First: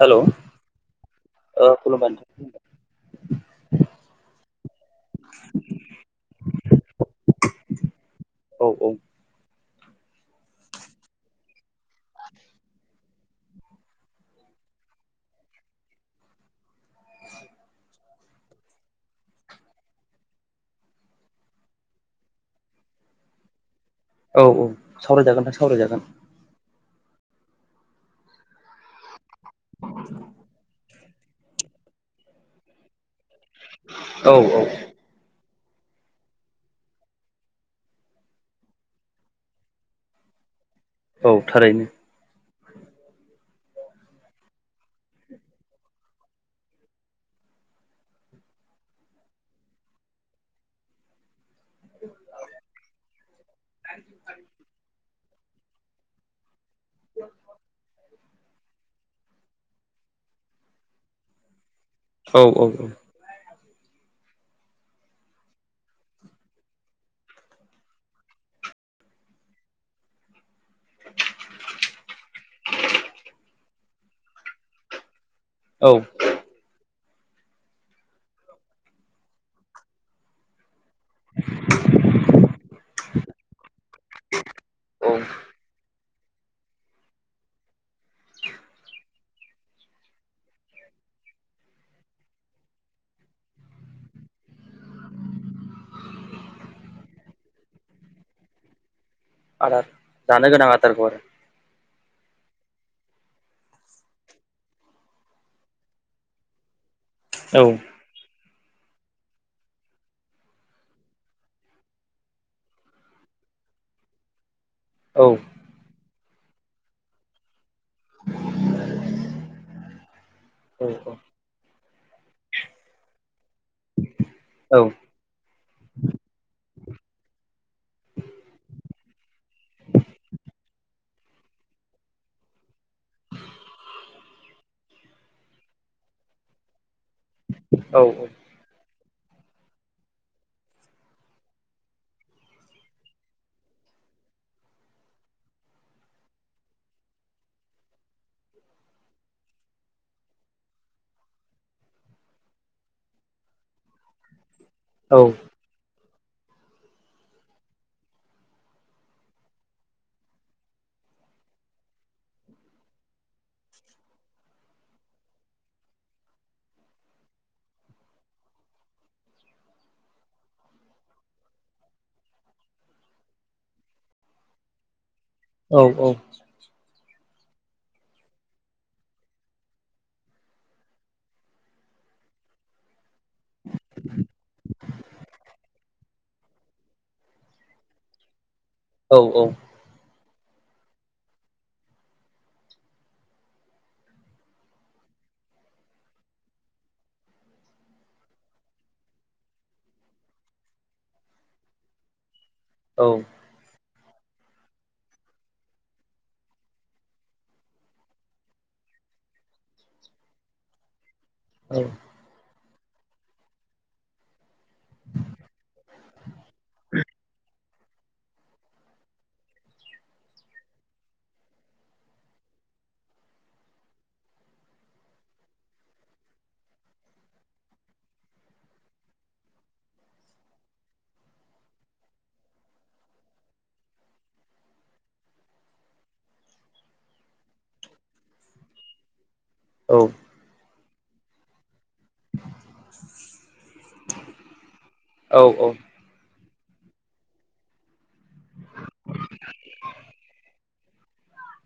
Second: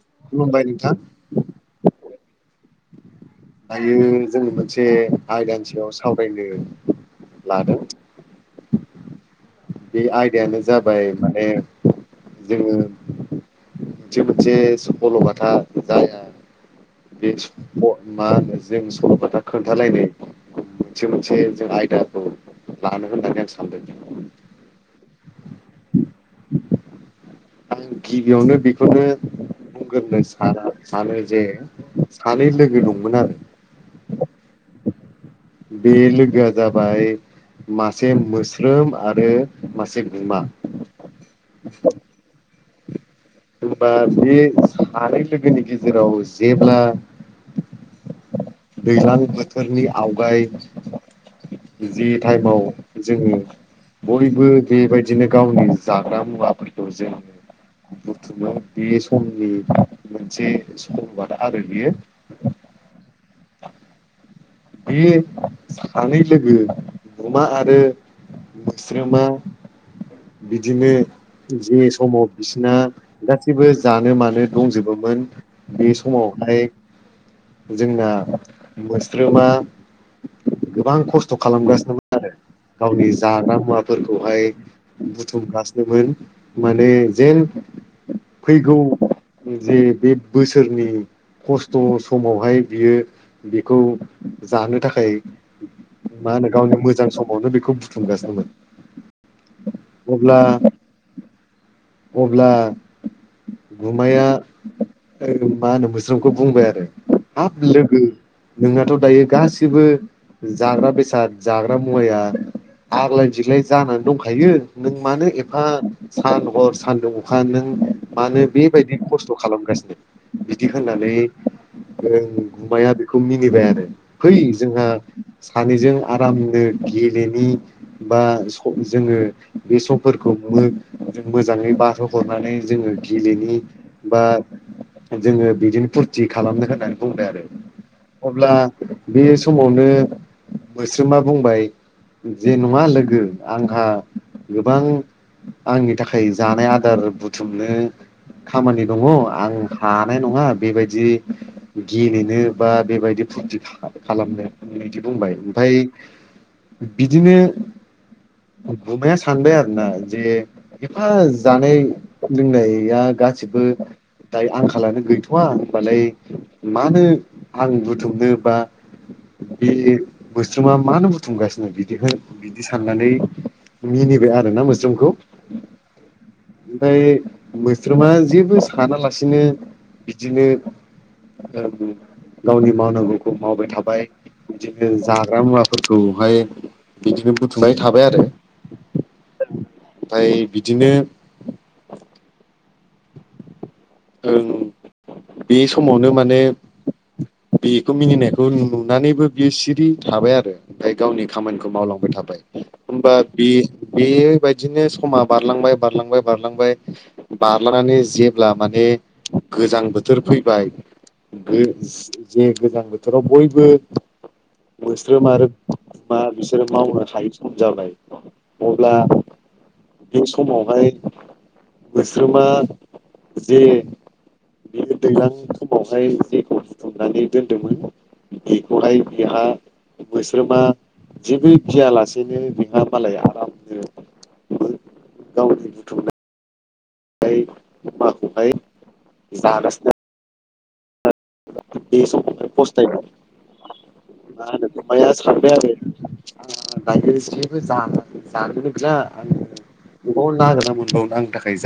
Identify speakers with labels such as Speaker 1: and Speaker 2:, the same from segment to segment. Speaker 1: Hello
Speaker 2: खुलुमबाय नोंथां
Speaker 1: ओ खुलुमबाय नोंथां खुलुमबाय।
Speaker 2: दायो जोंनि मोनसे आयदानि सायाव सावरायनो लादों।
Speaker 1: औ औ
Speaker 2: बे आयदायानो जाबाय माने जोङो मोनसे मोनसे सल'बाथा जाया बे मा होनो जों सल' खोथा खोन्थालायनो मोनसे मोनसे जों आयदाखौ लानो होननानै आं सानदों।
Speaker 1: औ औ सावरायजागोन नोंथां सावरायजागोन।
Speaker 2: आं गिबियावनो बेखौनो बुंग्रो सानो। सानो जे सानै लोगो दंमोन आरो
Speaker 1: औ औ
Speaker 2: बे लोगोआ जाबाय मासे मोस्रोम आरो मासे गुमा
Speaker 1: औ थारैनो।
Speaker 2: होनबा बे सानै लोगोनि गेजेराव जेब्ला दैज्लां बोथोरनि आवगाय जि टाइमाव जोङो बयबो बेबायदि बिबदिनो गावनि जाग्रा मुवाफोखौ जोङो [unintelligible] बे समनि मोनसे समबाद आरो बियो।
Speaker 1: औ औ औ
Speaker 2: बे सानै लोगो अमा आरो मोस्रोमा बिदिनो जे समाव बिसिना जेबो जानो मानो दंजोबोमोन बे
Speaker 1: औ
Speaker 2: समावहाय जोंना मोस्रोमा गोबां खस्थ' खालामगासिनोमोन आरो गावनि जाग्रा मुवाफोरखौहाय
Speaker 1: औ
Speaker 2: बुथुमगासिनोमोन। माने जेन फैगौ जे बे बोसोरनि खस्थ' समावहाय बियो बेखौ जानो थाखाय मा होनो गावनि मोजां समावनो बेखौ बुथुमगासिनोमोन।
Speaker 1: आदार
Speaker 2: अब्ला
Speaker 1: जानो गोनां आदारखौ आरो
Speaker 2: अब्ला गुमाया मा होनो मोस्रोमखौ बुंबाय आरो
Speaker 1: औ
Speaker 2: हाब लोगो नोंनाथ' दायो गासिबो जाग्रा बेसाद जाग्रा मुवाया आग्लाय बिग्लाय जानानै दंखायो। नों
Speaker 1: औ
Speaker 2: मानो एफा सान हर सानदुं अखा नों मानो बेबायदि खस्थ' खालामगासिनो बिदि
Speaker 1: औ
Speaker 2: होननानै रों गुमाबाया बेखौ मिनिबाय आरो फै जोंहा सानैजों आरामनो गेलेनि बा जोङो बे समफोरखौ नो मोजाङै बारहो हरनानै जोङो गेलेनि बा जोङो बिदिनो फुरथि खालामनो होननानै बुंबाय आरो
Speaker 1: औ
Speaker 2: अब्ला बे समावनो मोस्रोमा बुंबाय जे नङा लोगो आंहा गोबां आंनि थाखाय खाय जानाय आदार बुथुमनो। खामानि दङ आं हानाय नङा बेबायदि गेलेनो बा बेबायदि बिदि खालामनो बिदि बुंबाय ओमफ्राय बिदिनो गुमाया सानबाय आरोना जे एफा जानाय लोंनाया गासिबो दा आंखालानो गैथ'वा होनोमबालाय मानो आं बुथुमनो बा बे मोस्रोमा मानो बुथुमगासिनो बिदिखौ बिदि साननानै मिनिबाय आरो ना मोस्रोमखौ
Speaker 1: औ औ।
Speaker 2: ओमफ्राय मोस्रोमा जेबो सानालासिनो बिदिनो गावनि मावनांगौखौ मावबाय थाबाय बिदिनो जाग्रा मुवा खौहाय बिदिनो बुथुमबाय थाबाय आरो।
Speaker 1: औ औ।
Speaker 2: ओमफ्राय बिदिनो। ओं बे समावनो माने बेखौ मिनिनायखौ नुनानैबो बियो सिरि थाबाय आरो ओमफ्राय गावनि खामानिखौ मावलांबाय थाबाय। होनबा बे बेबायदिनो समा बारलांबाय बारलांबाय बारलांबाय बारलांनानै जेब्ला माने गोजां बोथोर फैबाय जे गोजां बोथोराव बयबो मोस्रोम आरो बिमा बिसोरो मावनो हायो जाबाय अब्ला बे समावहाय मोस्रोमा जे बेयो दैलां समावहाय जेखौ बुथुमनानै दोन्दोंमोन। बेखौहाय बिहा मोस्रोमा जेबो गिया लासेनो बेहा मालाय आरामनो गावनि बुथुमनाय माखौहाय जागासिनो बे सम फसथायनायाव मा होनो गुमाया सानबाय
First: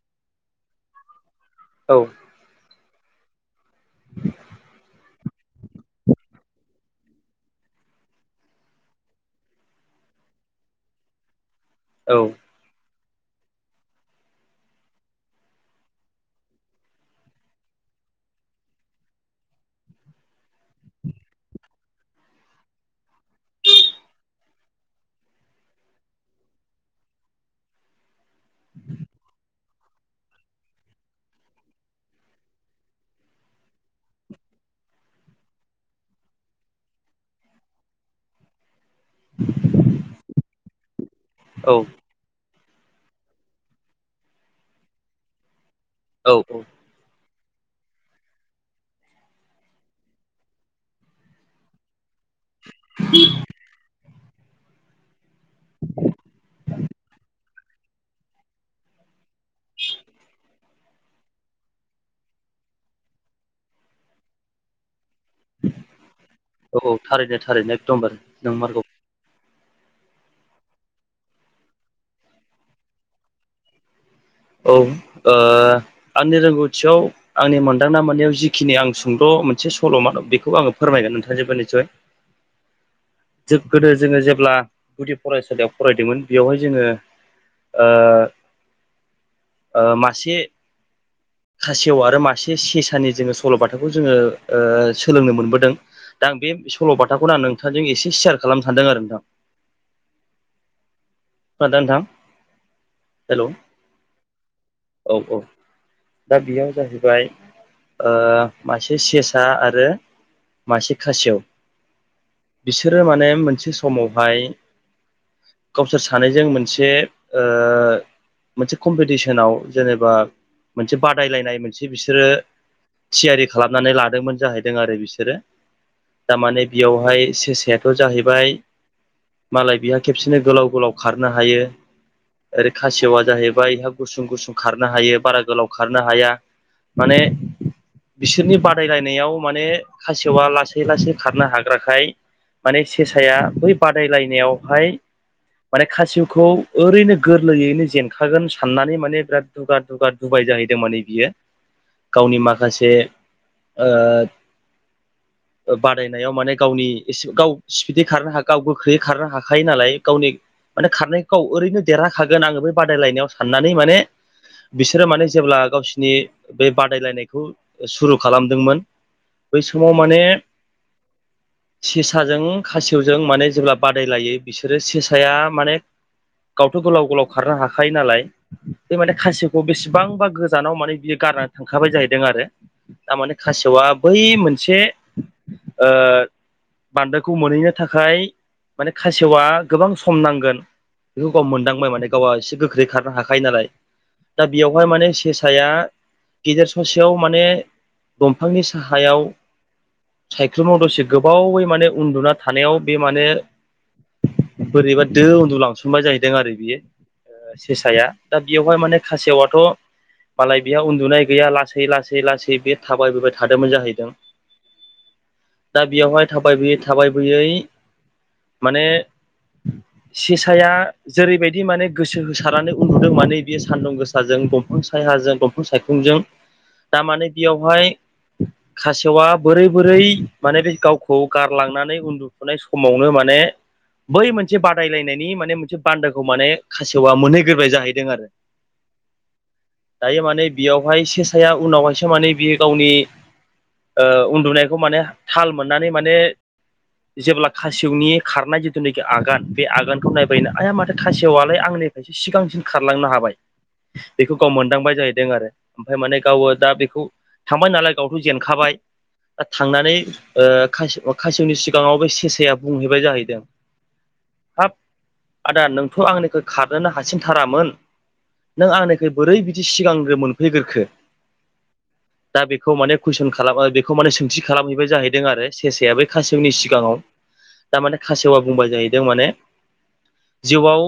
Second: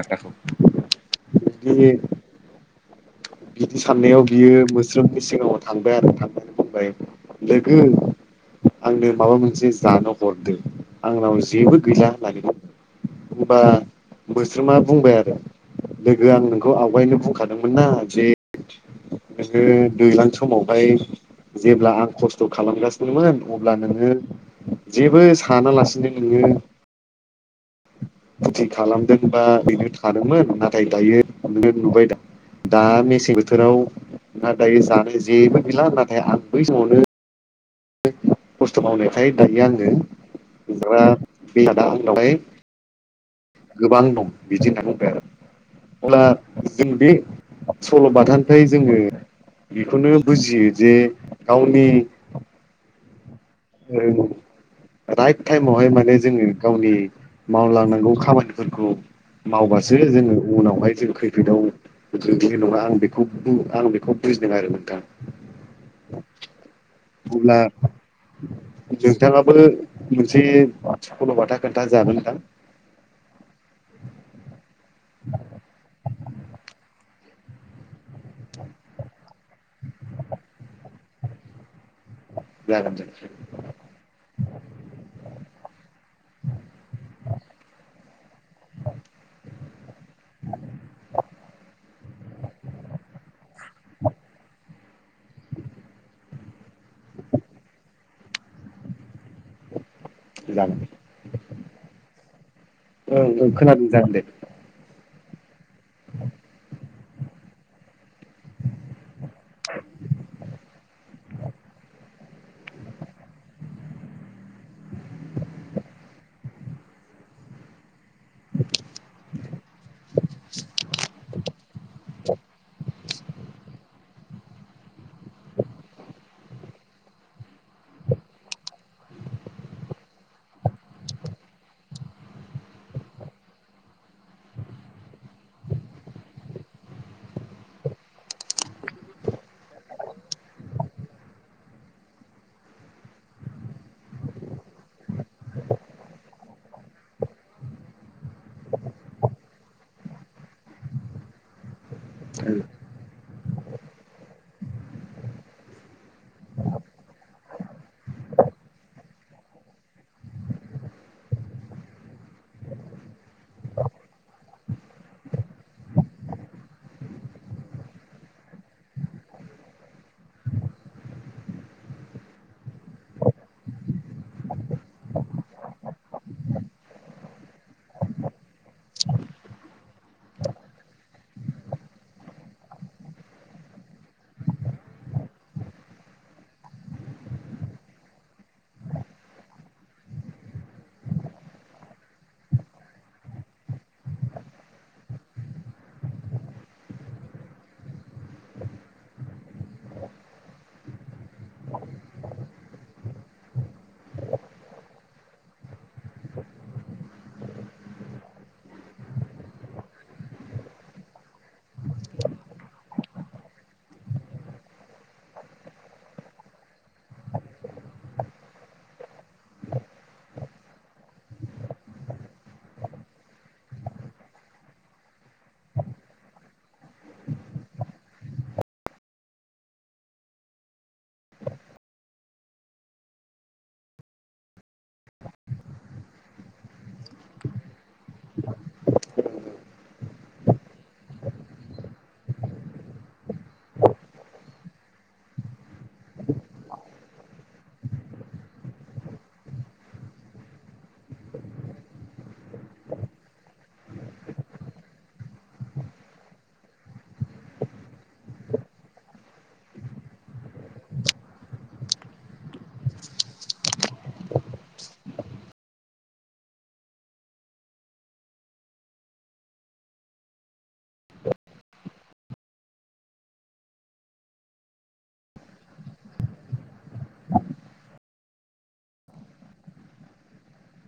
Speaker 2: आरो [inaudible] [inaudible] बिदि साननायाव बियो मोस्रोमनि सिगाङाव थांबाय आरो थांनानै बुंबाय लोगो आंनो माबा मोनसे जानो हरदो आंनाव जेबो गैला होननानै होनबा मोस्रोमा बुंबाय आरो। लोगो आं नोंखौ आवगायनो बुंखादोंमोन ना जे नो दैज्लां समावहाय जेब्ला आं खस्थ' खालामगासिनोमोन अब्ला नोङो जेबो साना लासिनो नोङो फुथि खालामदों बा ओरनो थादोंमोन नाथाय दायो नों नुबाय दा। दा मेसें बोथोराव ना दायो जानो जेबो गैला नाथाय आं बै समावनो खस्थ मावनायखाय दायो आङो गोबां दं बिदि होनना बुंबाय आरो अब्ला जों बे सल' बाथानिफ्राय जोङो बेखौनो बुजियो जे गावनि
Speaker 1: [inaudible]
Speaker 2: औ। राइट टाइमावहाय माने जोङो गावनि मावलांनांगौ खामानिफोरखौ मावबासो जोङो उनावहाय जों खैफोदाव नङा आं बेखौ आं बेखौ बुजिदों आरो नोंथां।
Speaker 1: औ औ थारैनो
Speaker 2: अब्ला
Speaker 1: थारैनो एकदमबार नोंमारगौ।
Speaker 2: नोंथाङाबो मोनसे सखल'बाथा खोन्था जागोन नोंथां। [inaudible]
Speaker 1: ओं ओ आंनि रोंगौथियाव आंनि मोनदांना मोननायाव जिखिनि आं सुंद' मोनसे सल'मा बेखौ आङो फोरमायगोन नोंथांजोंबो निसय
Speaker 2: जागोन दे
Speaker 1: गोदो जोङो जेब्ला गुदि फरायसालियाव फरायदोंमोन बेयावहाय जोङो- ओ ओ मासे खासेव आरो मासे सेसानि जोङो सल'बाथाखौ जोङो ओ सोलोंनो मोनबोदों। दा आं बे सल'बाथाखौनो आं नोंथांजों एसे सेयार खालामनो सानदों आरो नोंथां।
Speaker 2: जागोन दे
Speaker 1: खोनादोंना नोंथां
Speaker 2: ओं
Speaker 1: हेलौ
Speaker 2: ओं खोनादों जागोन दे।
Speaker 1: औ औ दा बेयाव जाहैबाय ओ मासे सेसा आरो मासे खासेव बिसोरो माने मोनसे समावहाय बिसोर सानैजों मोनसे ओ मोनसे कम्पिटिसनाव जेनेबा मोनसे बादायलायनाय मोनसे बिसोरो थियारि खालामनानै लादोंमोन जाहैदों आरो बिसोरो थारमाने बेयावहाय सेसायाथ' जाहैबाय मालाय बिहा खेबसेनो गोलाव गोलाव खारनो हायो। ओरै खासेवा जाहैबाय इहा गुसुं गुसुं खारनो हायो बारा गोलाव खारनो हाया माने बिसोरनि बादायलायनायाव माने खासेवा लासै लासै खारनो हाग्राखाय माने सेसाया बै बादायलायनायावहाय माने खासेवखौ ओरैनो गोरलैयैनो जेनखागोन साननानै माने बिराद दुगा दुगा दुबाय जाहै दों मोनै बियो गावनि
Speaker 2: ओं
Speaker 1: माखासे ओ
Speaker 2: [inaudible]
Speaker 1: ओ बादायनायाव माने गावनि एसे गाव स्पिदै खारनो हाखायो नालाय गाव गोख्रैयै खारनो हाखायो नालाय गावनि माने खारनायखौ ओरैनो देरहाखागोन आङो बे बादायलायनायाव साननानै माने बिसोरो माने जेब्ला गावसिनि बे बादायलायनायखौ सुरु खालामदोंमोन बै समाव माने सेसाजों खासेवजों माने जेब्ला बादायलायो बिसोरो सेसाया माने गावथ' गोलाव गोलाव खारनो हाखायो नालाय बे माने खासेवखौ बेसेबांबा गोजानाव माने बियो गार नानै थांखाबाय जाहैदों आरो थारमाने खासेव बै मोनसे ओ बान्दोखौ मोनहैनो थाखाय माने खासेवआ गोबां सम नां गोन बेखौ गाव मोनदांबाय माने गावा एसे गोख्रै खारनो हाखायो नालाय दा बेयावहाय माने सेसाया गेजेर ससेयाव माने दंफांनि साहायाव सायख्लुमाव दसे गोबावै माने उन्दुना थानायाव बे माने बोरैबा दो उन्दुलांसनबाय जाहैदों आरो बियो। ओ सेसाया दा बेयावहाय माने खासेवाथ' मालाय बिहा उन्दुनाय गैया लासै लासै लासै बे थाबायबोबाय थादोंमोन जाहैदों। दा बेयावहाय थाबायबोयै थाबायबोयै माने सेसाया जेरैबायदि माने गोसो होसारनानै उन्दुदों माने बे सान्दुं गोसाजों दंफां सायहाजों दंफां सायखंजों थार माने बेयावहाय खासेवा बोरै बोरै माने बे गावखौ गारलांनानै उन्दुफुनाय समावनो मा ने बै मोन से बादायलायनायनि माने मोनसे बान्दोखौ माने खासेवा मोनहैग्रोबाय जाहैदों आरो। दायो माने बियावहाय सेसाया उनावहायसो माने बियो गावनि ओ उन्दुनायखौ माने थाल मोननानै माने जेब्ला खासिवनि खारनाय जिथुनैखि आगान बे आगानखौ नायबायनो आइया माथो खासेवालाय आंनिफ्रायसो सिगांसिन खारलांनो हाबाय बेखौ गाव मोनदांबाय जाहैदों आरो ओमफाय माने गावो दा बेखौ थांबाय नालाय गावथ' जेनखाबाय दा थांनानै ओ खासेवनि सिगाङावबो सेसाया बुंहैबाय जाहैदों
Speaker 2: [unintelligible]
Speaker 1: हाब आदा नोंथ' आंनिखौ खारनोनो हासिनथारामोन नों आंनिखै बोरै बिदि सिगांग्रो मोनफैग्रोखो
Speaker 2: [unintelligible]
Speaker 1: दा बेखौ माने कुइसन खालामबाय बेखौ माने सोंथि खालामहैबाय जाहैदों आरो सेसाया बै खासेवनि सिगाङाव दा माने खासेवा बुंबाय जाहैदों माने जिउआव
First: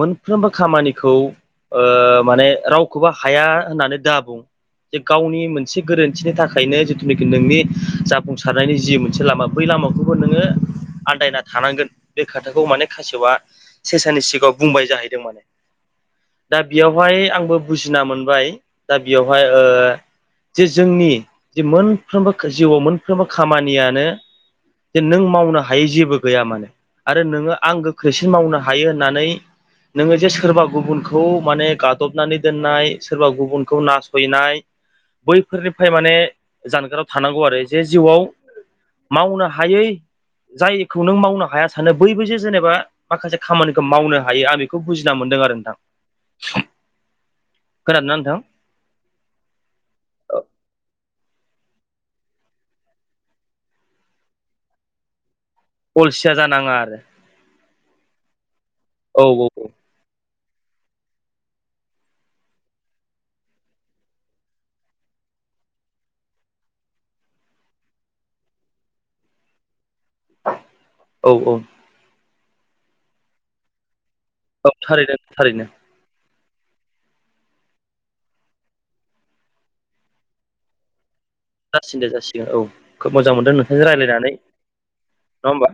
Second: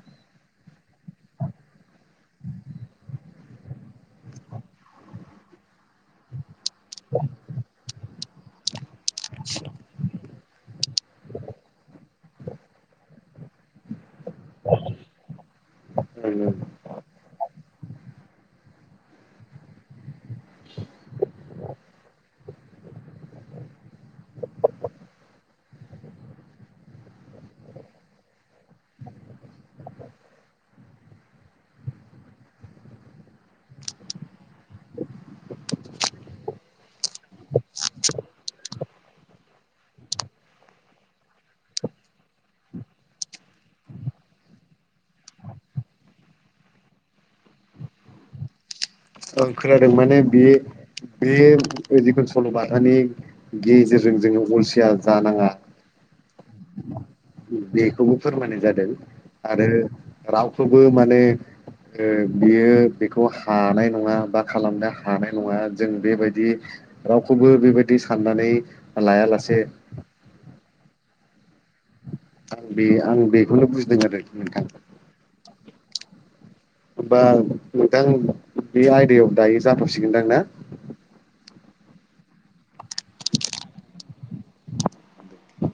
Speaker 1: मोनफ्रोमबो खामानिखौ ओ माने रावखौबो हाया होननानै दा बुं, जे गावनि मोनसे गोरोन्थिनि थाखायनो जिथुनिखि नोंनि जाफुंसारनायनि जि मोनसे लामा बै लामा लामाखौबो नोङो आन्दायना थानांगोन, ! बे खोथाखौ माने खासेबआ सेसानि सिगाङाव बुंबाय जाहैदों माने, !
Speaker 2: ओं ओं
Speaker 1: दा बियावहाय आंबो बुजिना मोनबाय दा बियावहाय ओ जे जोंनि जे मोनफ्रोमबो जिउआव मोनफ्रोमबो खामानियानो जे नों मावनो हायै जेबो गैया माने आरो नोङो आं गोख्रैसिन मावनो हायो होननानै नोङो जे सोरबा गुबुनखौ माने गादबनानै दोननाय सोरबा गुबुनखौ नासयनाय बैफोरनिफ्राय माने जानगाराव थानांगौ आरो जे जिउआव मावनो हायै जायखौ नों मावनो हायासै सानो बैयबोजे जेनेबा माखासे खामानिखौ मावनो हायो आं बेखौ बुजिना मोनदों आरो नोंथां।
Speaker 2: [inaudible]
Speaker 1: खोनादोंना नोंथां?
Speaker 2: ओं खोनादों माने बे बे जिखुन सल'बाथानि गेजेरजों जोङो अलसिया जानाङा
Speaker 1: अलसिया जानाङा आरो
Speaker 2: बेखौबो फोरमायनाय जादों
Speaker 1: औ
Speaker 2: आरो रावखौबो माने ओ बियो बेखौ हानाय नङा बा खालामनो हानाय नङा जों बेबायदि रावखौबो बेबायदि साननानै लायालासे
Speaker 1: औ औ,
Speaker 2: आं बे आं बेखौनो बुजिदों आरो नोंथां
Speaker 1: औ थारैनो थारैनो
Speaker 2: होमबा नोंथां बे आयदायाव दाङो जाथ'सिगोनदां ना?
Speaker 1: जासिग दे जासिगोन औ खोब मोजां मोनदों नोंथांजों रायज्लायनानै नङा होमबा